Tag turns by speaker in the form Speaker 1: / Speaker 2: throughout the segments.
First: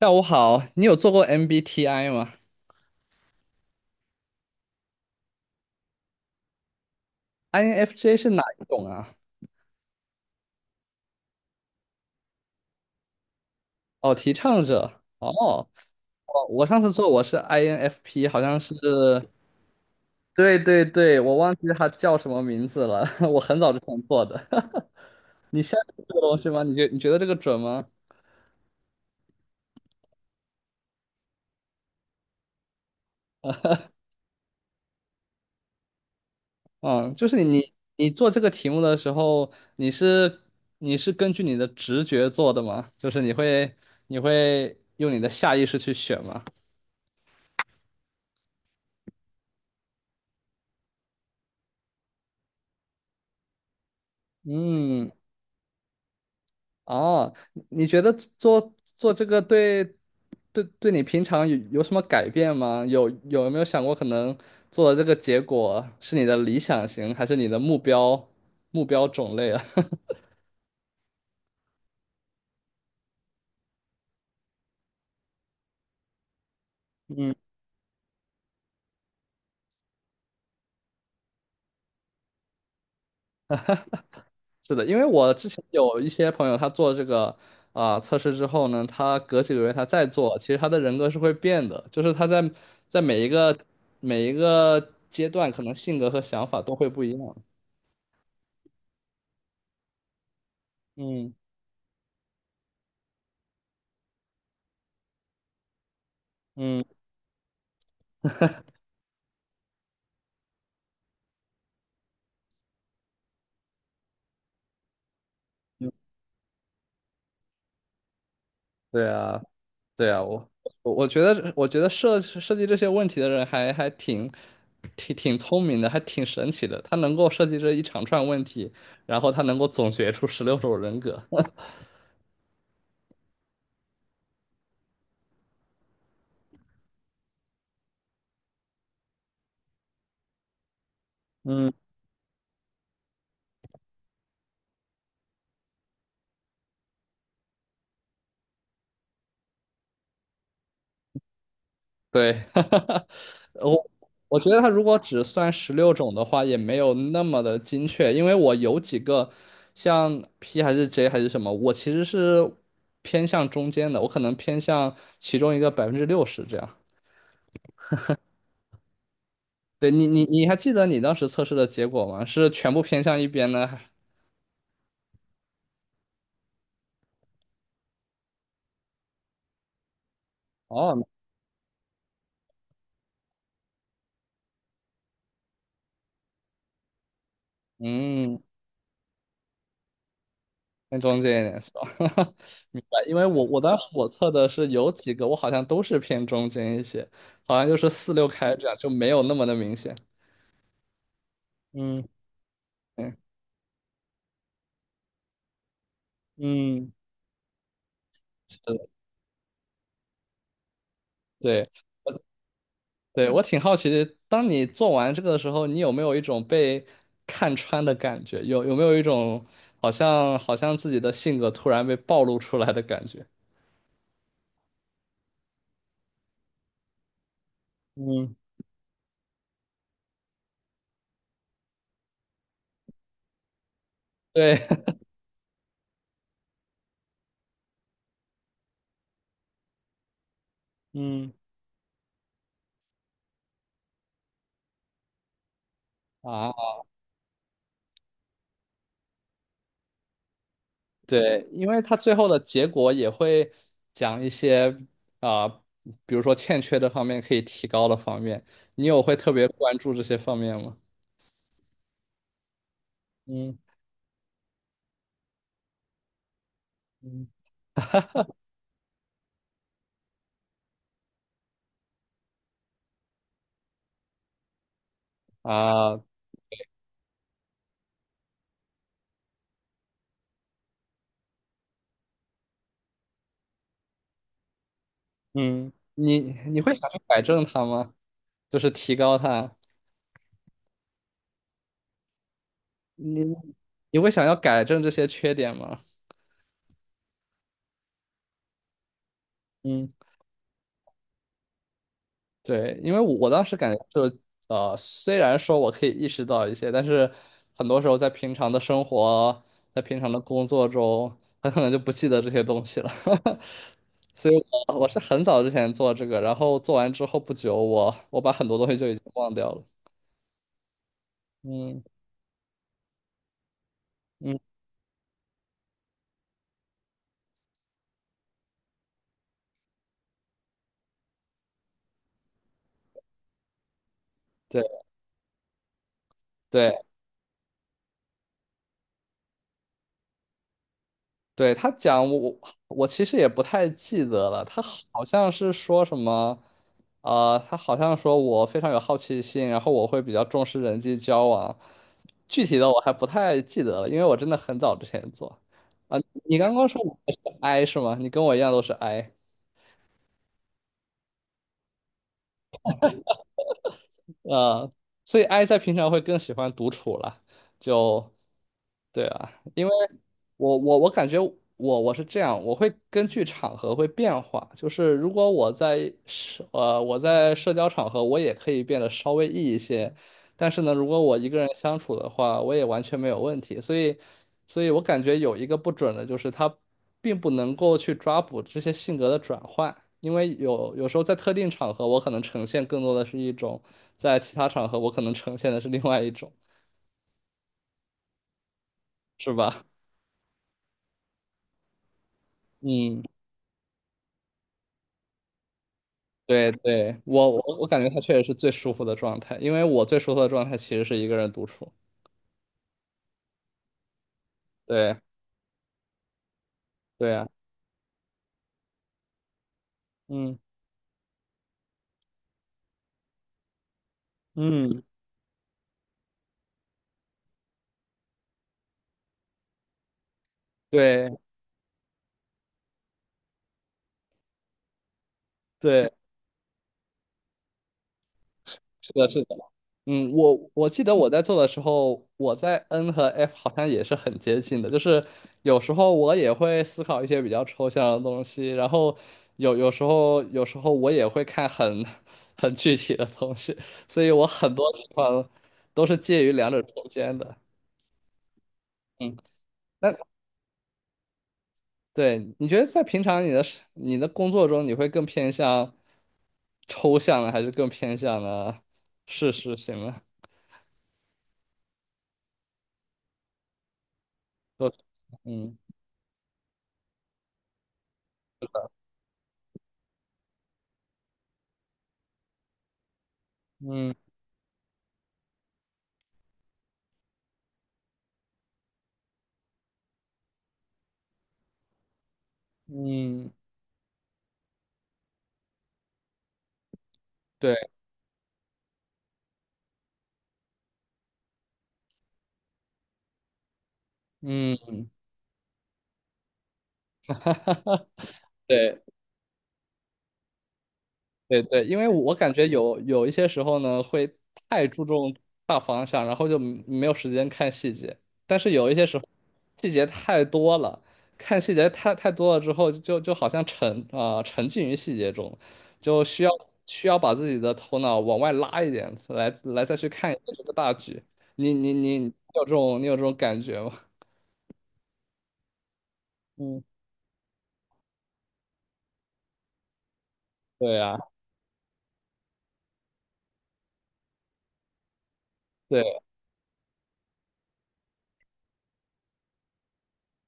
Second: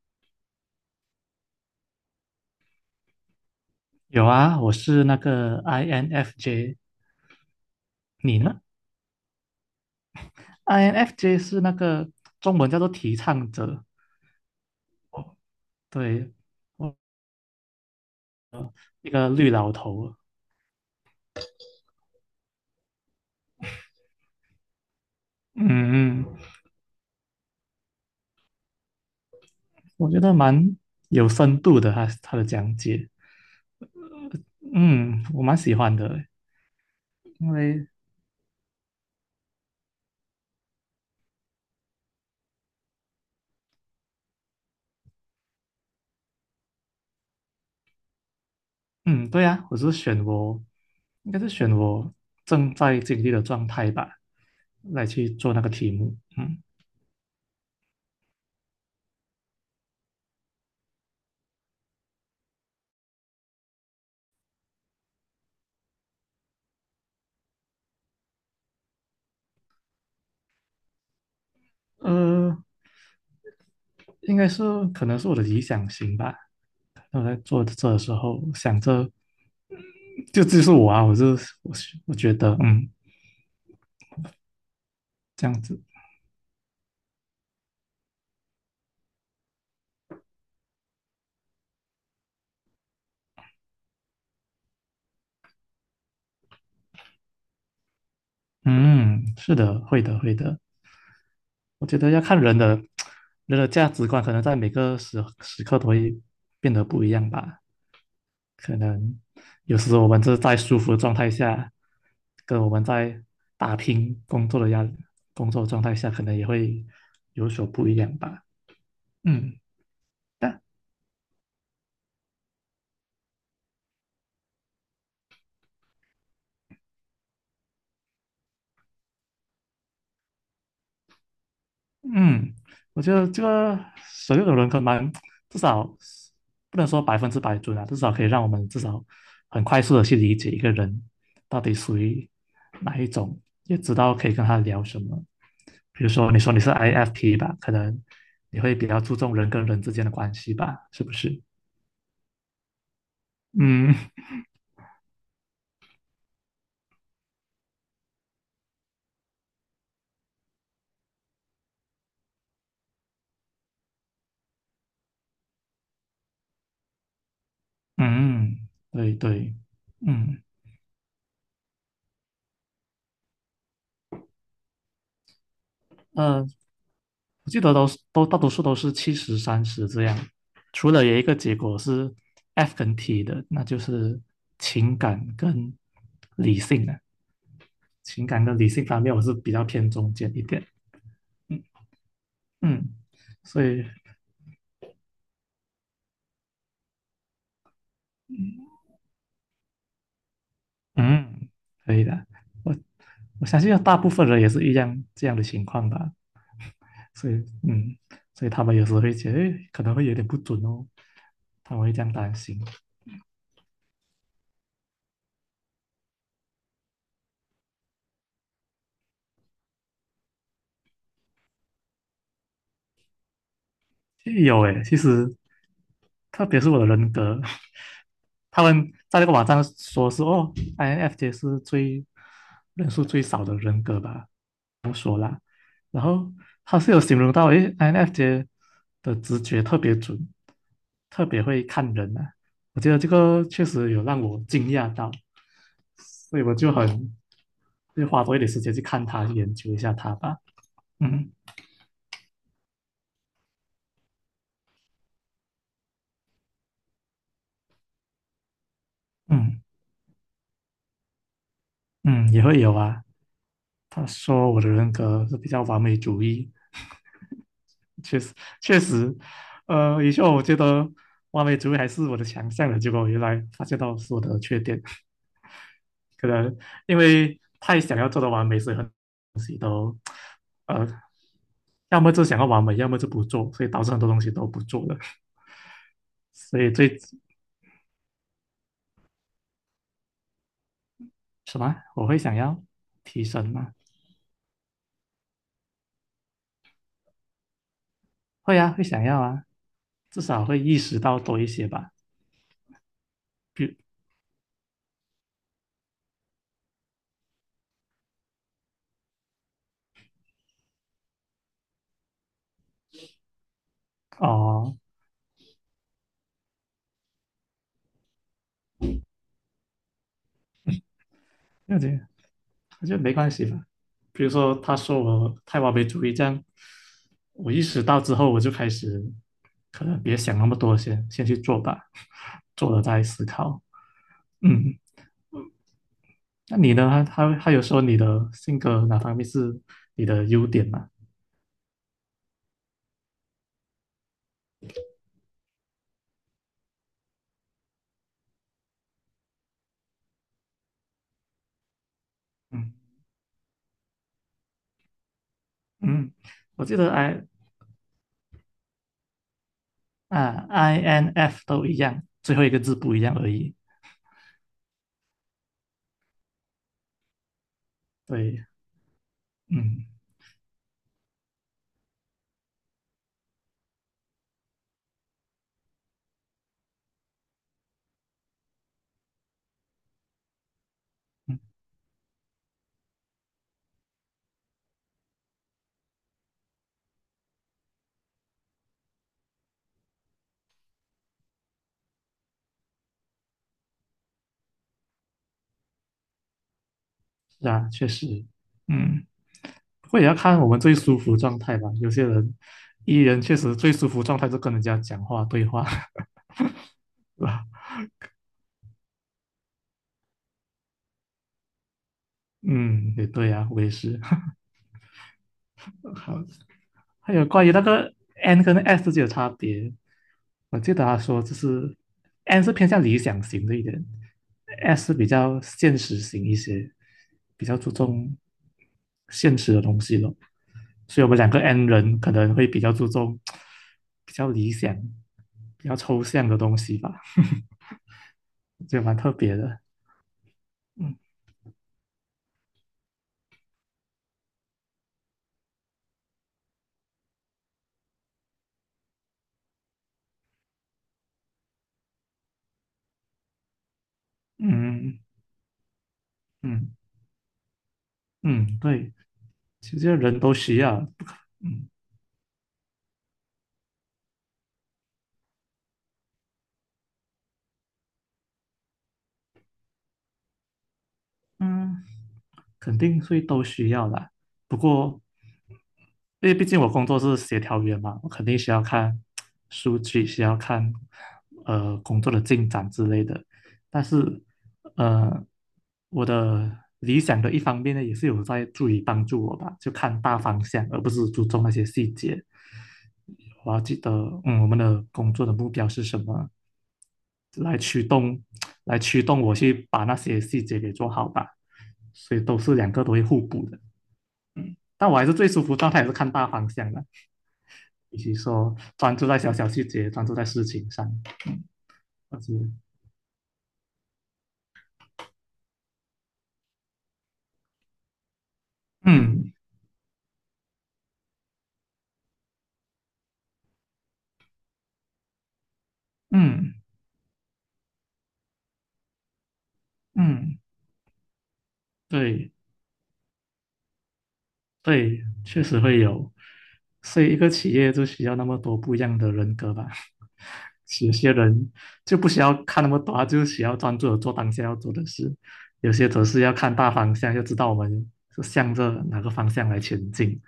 Speaker 1: 下午好，你有做过 MBTI 吗
Speaker 2: 有啊，我是那个 INFJ，
Speaker 1: ？INFJ 是
Speaker 2: 你
Speaker 1: 哪
Speaker 2: 呢
Speaker 1: 一种啊？
Speaker 2: ？INFJ 是那个，中文叫做提倡者。
Speaker 1: 哦，提倡者。哦，
Speaker 2: 对，
Speaker 1: 我上次
Speaker 2: 我
Speaker 1: 做我是 INFP，好像是，
Speaker 2: 一个绿老头。
Speaker 1: 对对对，我忘记它叫什么名字了。我很早之前做的。你现在做这个
Speaker 2: 嗯，
Speaker 1: 东西吗？你觉得这个准吗？
Speaker 2: 我觉得蛮有深度的，他的讲解。嗯，我蛮喜欢的。
Speaker 1: 嗯，就是你
Speaker 2: 因
Speaker 1: 你
Speaker 2: 为
Speaker 1: 你做这个题目的时候，你是根据你的直觉做的吗？就是你会用你的下意识去选吗？
Speaker 2: 嗯，对啊，我是选我，应该是选我正在经历的状态吧，来
Speaker 1: 嗯，
Speaker 2: 去做那个题目。嗯，
Speaker 1: 哦，你觉得做这个对对你平常有什么改变吗？没有想过可能做的这个结果是你的理想型，还是你的目标种类啊？
Speaker 2: 呃，应该是可能是我的理想型吧。我
Speaker 1: 嗯，
Speaker 2: 在做这的时候，想着就是我啊，我就我是我觉得，嗯，
Speaker 1: 是的，因为我
Speaker 2: 这
Speaker 1: 之
Speaker 2: 样
Speaker 1: 前
Speaker 2: 子。
Speaker 1: 有一些朋友，他做这个测试之后呢，他隔几个月他再做，其实他的人格是会变的，就是他在在每一个阶段，可能性格和想法都会不一样。
Speaker 2: 嗯，是的，会的，会的。
Speaker 1: 嗯
Speaker 2: 我觉得要看人的价值观，可能在每个时刻都会变
Speaker 1: 嗯。
Speaker 2: 得不一样吧。可能有时候我们就是在舒服的状态下，跟我们在打拼工作的压力工作状态下，可能也会有所不一样吧。
Speaker 1: 对啊，
Speaker 2: 嗯，
Speaker 1: 对啊，我
Speaker 2: 但
Speaker 1: 我觉得设计这些问题的人还挺聪明的，还挺神奇的。他能够设计这一长串问题，然后他能够总结出十六种人格。
Speaker 2: 嗯，我觉得这个所有的人可蛮，至少不能说百分之百准啊，至少可以让我们至少很快速的去理解一个人到
Speaker 1: 嗯，
Speaker 2: 底属于哪一种，也知道可以跟他聊什么。比如说，你说你是 IFP 吧，可能你会比较注重人跟人之间的关系吧，是不是？
Speaker 1: 对，我
Speaker 2: 嗯
Speaker 1: 我觉得他如果只算十六种的话，也没有那么的精确，因为我有几个像 P 还是 J 还是什么，我其实是偏向中间的，我可能偏向其中一个60%这样。
Speaker 2: 嗯，嗯对对，
Speaker 1: 对你，你
Speaker 2: 嗯。
Speaker 1: 你还记得你当时测试的结果吗？是全部偏向一边呢？还
Speaker 2: 呃我记得都是都大多数都是70-30这样，除
Speaker 1: 哦，
Speaker 2: 了有一个结果是 F 跟 T 的，那就是情感跟理性的。啊，情
Speaker 1: 嗯，
Speaker 2: 感跟理性方面我是比较偏中间一点。
Speaker 1: 偏中间一点
Speaker 2: 嗯
Speaker 1: 是吧？明
Speaker 2: 嗯，
Speaker 1: 白，因为我
Speaker 2: 所
Speaker 1: 当
Speaker 2: 以
Speaker 1: 时我测的是有几个，我好像都是偏中间一些，好像就是四六开这样，就没有那么的明显。
Speaker 2: 嗯可以
Speaker 1: 嗯
Speaker 2: 的，我
Speaker 1: 嗯
Speaker 2: 我相信大部分人也是一样这样的情况吧。
Speaker 1: 嗯，
Speaker 2: 所以嗯，所以
Speaker 1: 是
Speaker 2: 他们有
Speaker 1: 的，
Speaker 2: 时候会觉得可能会有点不准哦，
Speaker 1: 对，
Speaker 2: 他们会这样
Speaker 1: 我
Speaker 2: 担心。
Speaker 1: 对我挺好奇的，当你做完这个的时候，你有没有一种被看穿的感觉？没有一种好像好像自己的性格突然被暴露出来的感觉？
Speaker 2: 有诶，其实特别是我的人格，
Speaker 1: 嗯。
Speaker 2: 他们在那个网站说是哦，INFJ 是最人数最少的人格吧。
Speaker 1: 对，
Speaker 2: 然后他是有形容到，诶，INFJ 的直觉特别准，特
Speaker 1: 嗯，
Speaker 2: 别会看人啊，我觉得这个确实有让我惊讶到，所以
Speaker 1: 啊，
Speaker 2: 我就很就花多一点时间去看他，去研究一下他吧。嗯
Speaker 1: 对，因为它最后的结果也会讲一些啊、比如说欠缺的方面可以提高的方面，你有会特别
Speaker 2: 嗯
Speaker 1: 关注这些方面吗？
Speaker 2: 嗯，也会有啊。
Speaker 1: 嗯
Speaker 2: 他说我的人格是比较完美主义。
Speaker 1: 嗯
Speaker 2: 确实确实。呃，以前我觉得完美主义还是我的强项的，结果我原来发现到是我的缺点。
Speaker 1: 啊
Speaker 2: 可能因为太想要做到完美，所以很多东西都呃，要么就想要完美，要么就不做，所以导致很多东西都不做了。
Speaker 1: 嗯，你你
Speaker 2: 所以
Speaker 1: 会想
Speaker 2: 最
Speaker 1: 去改正它吗？就是提高它，
Speaker 2: 什么，我会想要
Speaker 1: 你
Speaker 2: 提升吗？
Speaker 1: 你会想要改正这些缺点吗？
Speaker 2: 会啊，会想要啊，
Speaker 1: 嗯。
Speaker 2: 至少会意识到多一些吧。
Speaker 1: 对，因为我当时感
Speaker 2: 比
Speaker 1: 觉就是虽然说我可以意识到一些，但是很多时候在平常的生活，在平常的工作中，很可能就不记得这些东西了。所以我，
Speaker 2: 哦，
Speaker 1: 我是很早之前做这个，然后做完之后不久我把很多东西就已经忘掉了。
Speaker 2: 了
Speaker 1: 嗯
Speaker 2: 解，我觉得没关系吧。比如
Speaker 1: 嗯，
Speaker 2: 说，他说我太完美主义，这样我意识到之后，我就开始可能别想那么多先，先去做吧，做了再思考。嗯，
Speaker 1: 对
Speaker 2: 那你
Speaker 1: 对。
Speaker 2: 呢？他有说你的性格哪方面是你的优点吗？
Speaker 1: 对，他讲我我其实也不太记得了，他好像是说什么，他好像说我非常有好奇心，然后我会比较重视人际交往，具体的
Speaker 2: 嗯
Speaker 1: 我还不太记得了，因为我真的很早之前做。啊，
Speaker 2: 嗯，
Speaker 1: 你刚
Speaker 2: 我
Speaker 1: 刚
Speaker 2: 记
Speaker 1: 说
Speaker 2: 得
Speaker 1: 我是
Speaker 2: I
Speaker 1: I 是吗？你跟我一样都是 I。
Speaker 2: 啊 INF 都一样，最后一个字不一样而已。
Speaker 1: 呃，所以 I 在平常会更喜欢独处了，就
Speaker 2: 对，
Speaker 1: 对啊，因为
Speaker 2: 嗯
Speaker 1: 我感觉我是这样，我会根据场合会变化，就是如果我在社交场合，我也可以变得稍微 E 一些，但是呢，如果我一个
Speaker 2: 嗯，
Speaker 1: 人相处的话，我也完全没有问题，所以我感觉有一个不准的就是它并不能够去抓捕这些性格的转换。因为有时候在特定场合，我可能呈现更多的是一种。在其他场合我可能呈现的是另外一种，
Speaker 2: 是啊，确实，嗯。
Speaker 1: 是吧？
Speaker 2: 不过也要看我们最舒服状态吧。有些人 E
Speaker 1: 嗯，
Speaker 2: 人确实最舒服状态是跟人家讲话对话。
Speaker 1: 对对，
Speaker 2: 是
Speaker 1: 我我
Speaker 2: 吧？
Speaker 1: 我感觉他确实是最舒服的状态，因为我最舒服的状态其实是一个人独处。
Speaker 2: 嗯，也对啊，我也是。
Speaker 1: 对
Speaker 2: 好，
Speaker 1: 对
Speaker 2: 还有
Speaker 1: 啊，
Speaker 2: 关于那个 N 跟 S 之间的差别，
Speaker 1: 嗯
Speaker 2: 我记得他说就是 N 是偏向理想型的一点
Speaker 1: 嗯，
Speaker 2: ，S 是比较现实型一些，比较注重现实的东西咯。所以我们
Speaker 1: 对
Speaker 2: 两个 N 人可能会比较注重比较理想、比较
Speaker 1: 对。
Speaker 2: 抽象的东西吧。也
Speaker 1: 是
Speaker 2: 蛮
Speaker 1: 的，
Speaker 2: 特
Speaker 1: 是的。
Speaker 2: 别的。
Speaker 1: 嗯，我记得我
Speaker 2: 嗯
Speaker 1: 在做的时候，我在 N 和 F 好像也是很接近的，就是有时候我也会思考一些比较抽象的东西，然后有时候我也会看很 很具体的东西，所以我很多情
Speaker 2: 嗯
Speaker 1: 况都是介于两者
Speaker 2: 嗯
Speaker 1: 中间的。
Speaker 2: 嗯，对，
Speaker 1: 嗯，
Speaker 2: 其实
Speaker 1: 那
Speaker 2: 人都需要，不可嗯，
Speaker 1: 对，你觉得在平常你的是你的工作中，你会更偏向抽象的，还是更偏向的事实型呢？
Speaker 2: 嗯肯定会都需要啦。不
Speaker 1: 都，
Speaker 2: 过，
Speaker 1: 嗯。
Speaker 2: 因为毕竟我工作是协调员嘛，我肯定需要看数据，需要看工作的进展之类的。但
Speaker 1: 嗯
Speaker 2: 是，呃，我的理想的一方面呢，也是有在注意帮助我吧，就看大方向，而不是注重那些细节。
Speaker 1: 嗯，
Speaker 2: 我要记得，嗯，我们的工作的目标是什么，来
Speaker 1: 对，
Speaker 2: 驱动，来驱动我去把那些细节给做好吧。所以都是两个都会互补的。
Speaker 1: 嗯，
Speaker 2: 但我还是最舒服，状态也是看大方向的，
Speaker 1: 哈哈哈，
Speaker 2: 以及说
Speaker 1: 对
Speaker 2: 专注在小小细节，专注在事情上，
Speaker 1: 对对，因为我
Speaker 2: 而
Speaker 1: 感
Speaker 2: 且，
Speaker 1: 觉有一些时候呢，会太注重大方向，然后就没有时间看细节。但是有一些时候，
Speaker 2: 嗯
Speaker 1: 细节太多了，看细节太多了之后，就好像沉浸于细节中，就需要
Speaker 2: 嗯
Speaker 1: 需要把自己的头脑往外拉一点，来再去看一下
Speaker 2: 嗯，
Speaker 1: 这个大局。你
Speaker 2: 对。
Speaker 1: 有这种感觉吗？
Speaker 2: 对，确实会有，
Speaker 1: 嗯，
Speaker 2: 所以一个企业就需要那么多不一样的人格吧。
Speaker 1: 对
Speaker 2: 有
Speaker 1: 呀，
Speaker 2: 些人就不需要看那么多，他就需要专注的做当下要做的事；有些
Speaker 1: 对
Speaker 2: 则是要看大方向，要知道我们是向着哪个方向来前进，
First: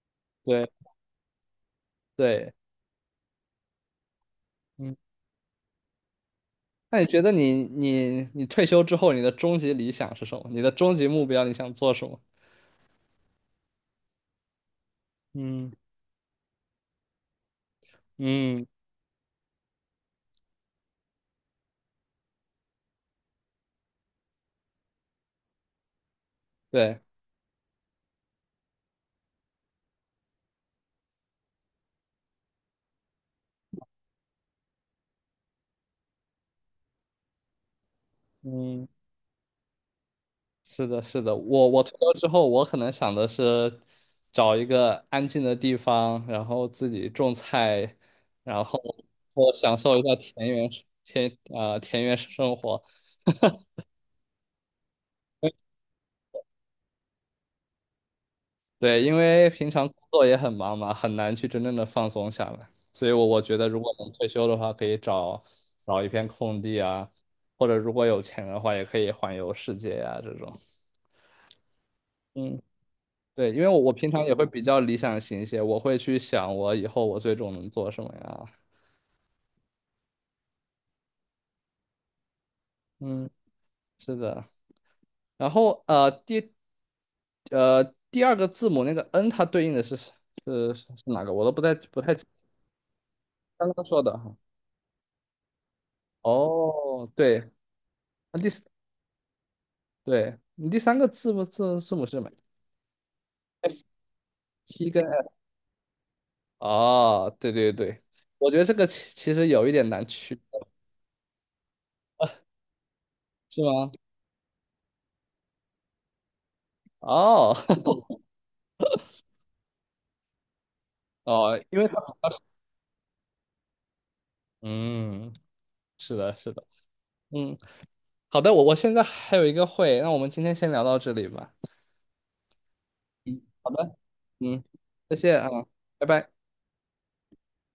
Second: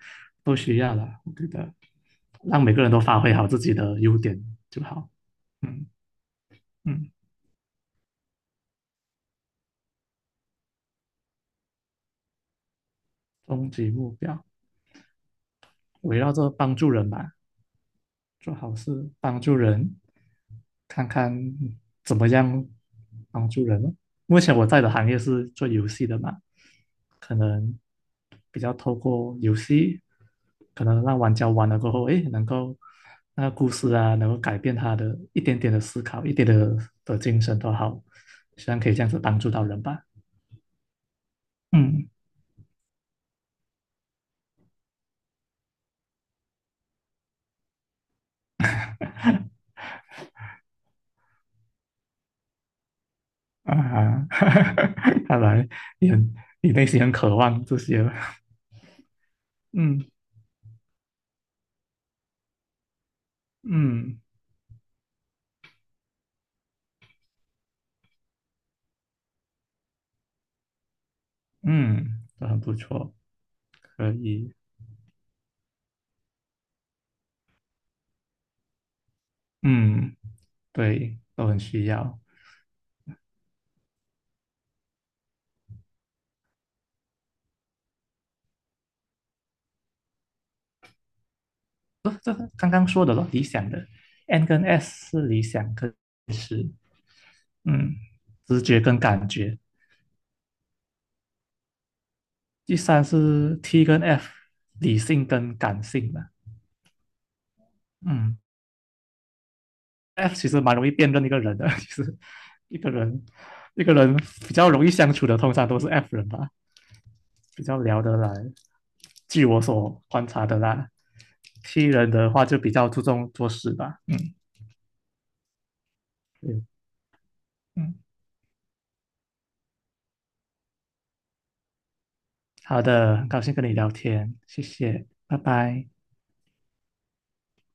Speaker 2: 都需
Speaker 1: 对
Speaker 2: 要了。我觉得
Speaker 1: 对。
Speaker 2: 让每个人都发挥好自己的优点就
Speaker 1: 嗯。
Speaker 2: 好。嗯
Speaker 1: 那你
Speaker 2: 嗯，
Speaker 1: 觉得你退休之后，你的终极理想是什么？你的终极目标，你想做什么？
Speaker 2: 终极目标
Speaker 1: 嗯
Speaker 2: 围绕着帮助人吧。做
Speaker 1: 嗯
Speaker 2: 好事，帮助人，看看怎么样帮助人咯。目前我在的行业是做游戏的嘛，
Speaker 1: 对，
Speaker 2: 可能比较透过游戏，可能让玩家玩了过后，诶，能够那个故事啊，能够改变他的一点点的思考，一点的的精神都好，希望
Speaker 1: 嗯，
Speaker 2: 可以这样子帮助到人吧。
Speaker 1: 是的，是的，我退
Speaker 2: 嗯
Speaker 1: 休之后，我可能想的是找一个安静的地方，然后自己种菜，然后我享受一下田园田园生活。
Speaker 2: 啊，看来你很你内心很渴望这些。
Speaker 1: 对，因为平常工
Speaker 2: 嗯
Speaker 1: 作也很忙嘛，很难去真正的放松下来。所以我觉得如果能
Speaker 2: 嗯。
Speaker 1: 退休的话，可以找一片空地啊，或者如果有钱的话，也可以环游世界呀、这种。
Speaker 2: 嗯，都很
Speaker 1: 嗯，
Speaker 2: 不错，
Speaker 1: 对，因为我平
Speaker 2: 可
Speaker 1: 常也会
Speaker 2: 以，
Speaker 1: 比较理想型一些，我会去想我以后我最终能做什么呀。
Speaker 2: 嗯，对，都很需要。
Speaker 1: 嗯，是的。然后呃第二个字母那个 N，它对应的是是哪个？我都不太不
Speaker 2: 这
Speaker 1: 太
Speaker 2: 这刚刚说的咯，理想
Speaker 1: 刚刚
Speaker 2: 的
Speaker 1: 说的哈。
Speaker 2: ，N 跟 S 是理想跟实，
Speaker 1: 哦，对，
Speaker 2: 嗯，
Speaker 1: 那
Speaker 2: 直觉跟感觉。
Speaker 1: 对你第三个字母字母是什么
Speaker 2: 第三是
Speaker 1: ？F
Speaker 2: T 跟 F，
Speaker 1: 七
Speaker 2: 理
Speaker 1: 跟
Speaker 2: 性
Speaker 1: F
Speaker 2: 跟感性的。
Speaker 1: 哦，对对对，
Speaker 2: 嗯
Speaker 1: 我觉得这个其实有一点难
Speaker 2: ，F
Speaker 1: 区，
Speaker 2: 其实蛮容易辨认一个人的，其实一个人
Speaker 1: 是
Speaker 2: 一
Speaker 1: 吗？
Speaker 2: 个人比较容易相处的，通常都是 F 人吧。
Speaker 1: 哦
Speaker 2: 比较 聊得来。据我所观察的啦
Speaker 1: 哦，因
Speaker 2: ，T
Speaker 1: 为它
Speaker 2: 人的话就比较注重做事吧。嗯
Speaker 1: 嗯，是的，是的，
Speaker 2: 嗯
Speaker 1: 嗯，
Speaker 2: 嗯，
Speaker 1: 好的，我现在还有一个会，那我们今天先聊到这里吧。
Speaker 2: 好的，很
Speaker 1: 嗯，
Speaker 2: 高兴跟
Speaker 1: 好
Speaker 2: 你聊
Speaker 1: 的，
Speaker 2: 天，
Speaker 1: 嗯，
Speaker 2: 谢谢，
Speaker 1: 再
Speaker 2: 拜
Speaker 1: 见啊，
Speaker 2: 拜。
Speaker 1: 拜拜。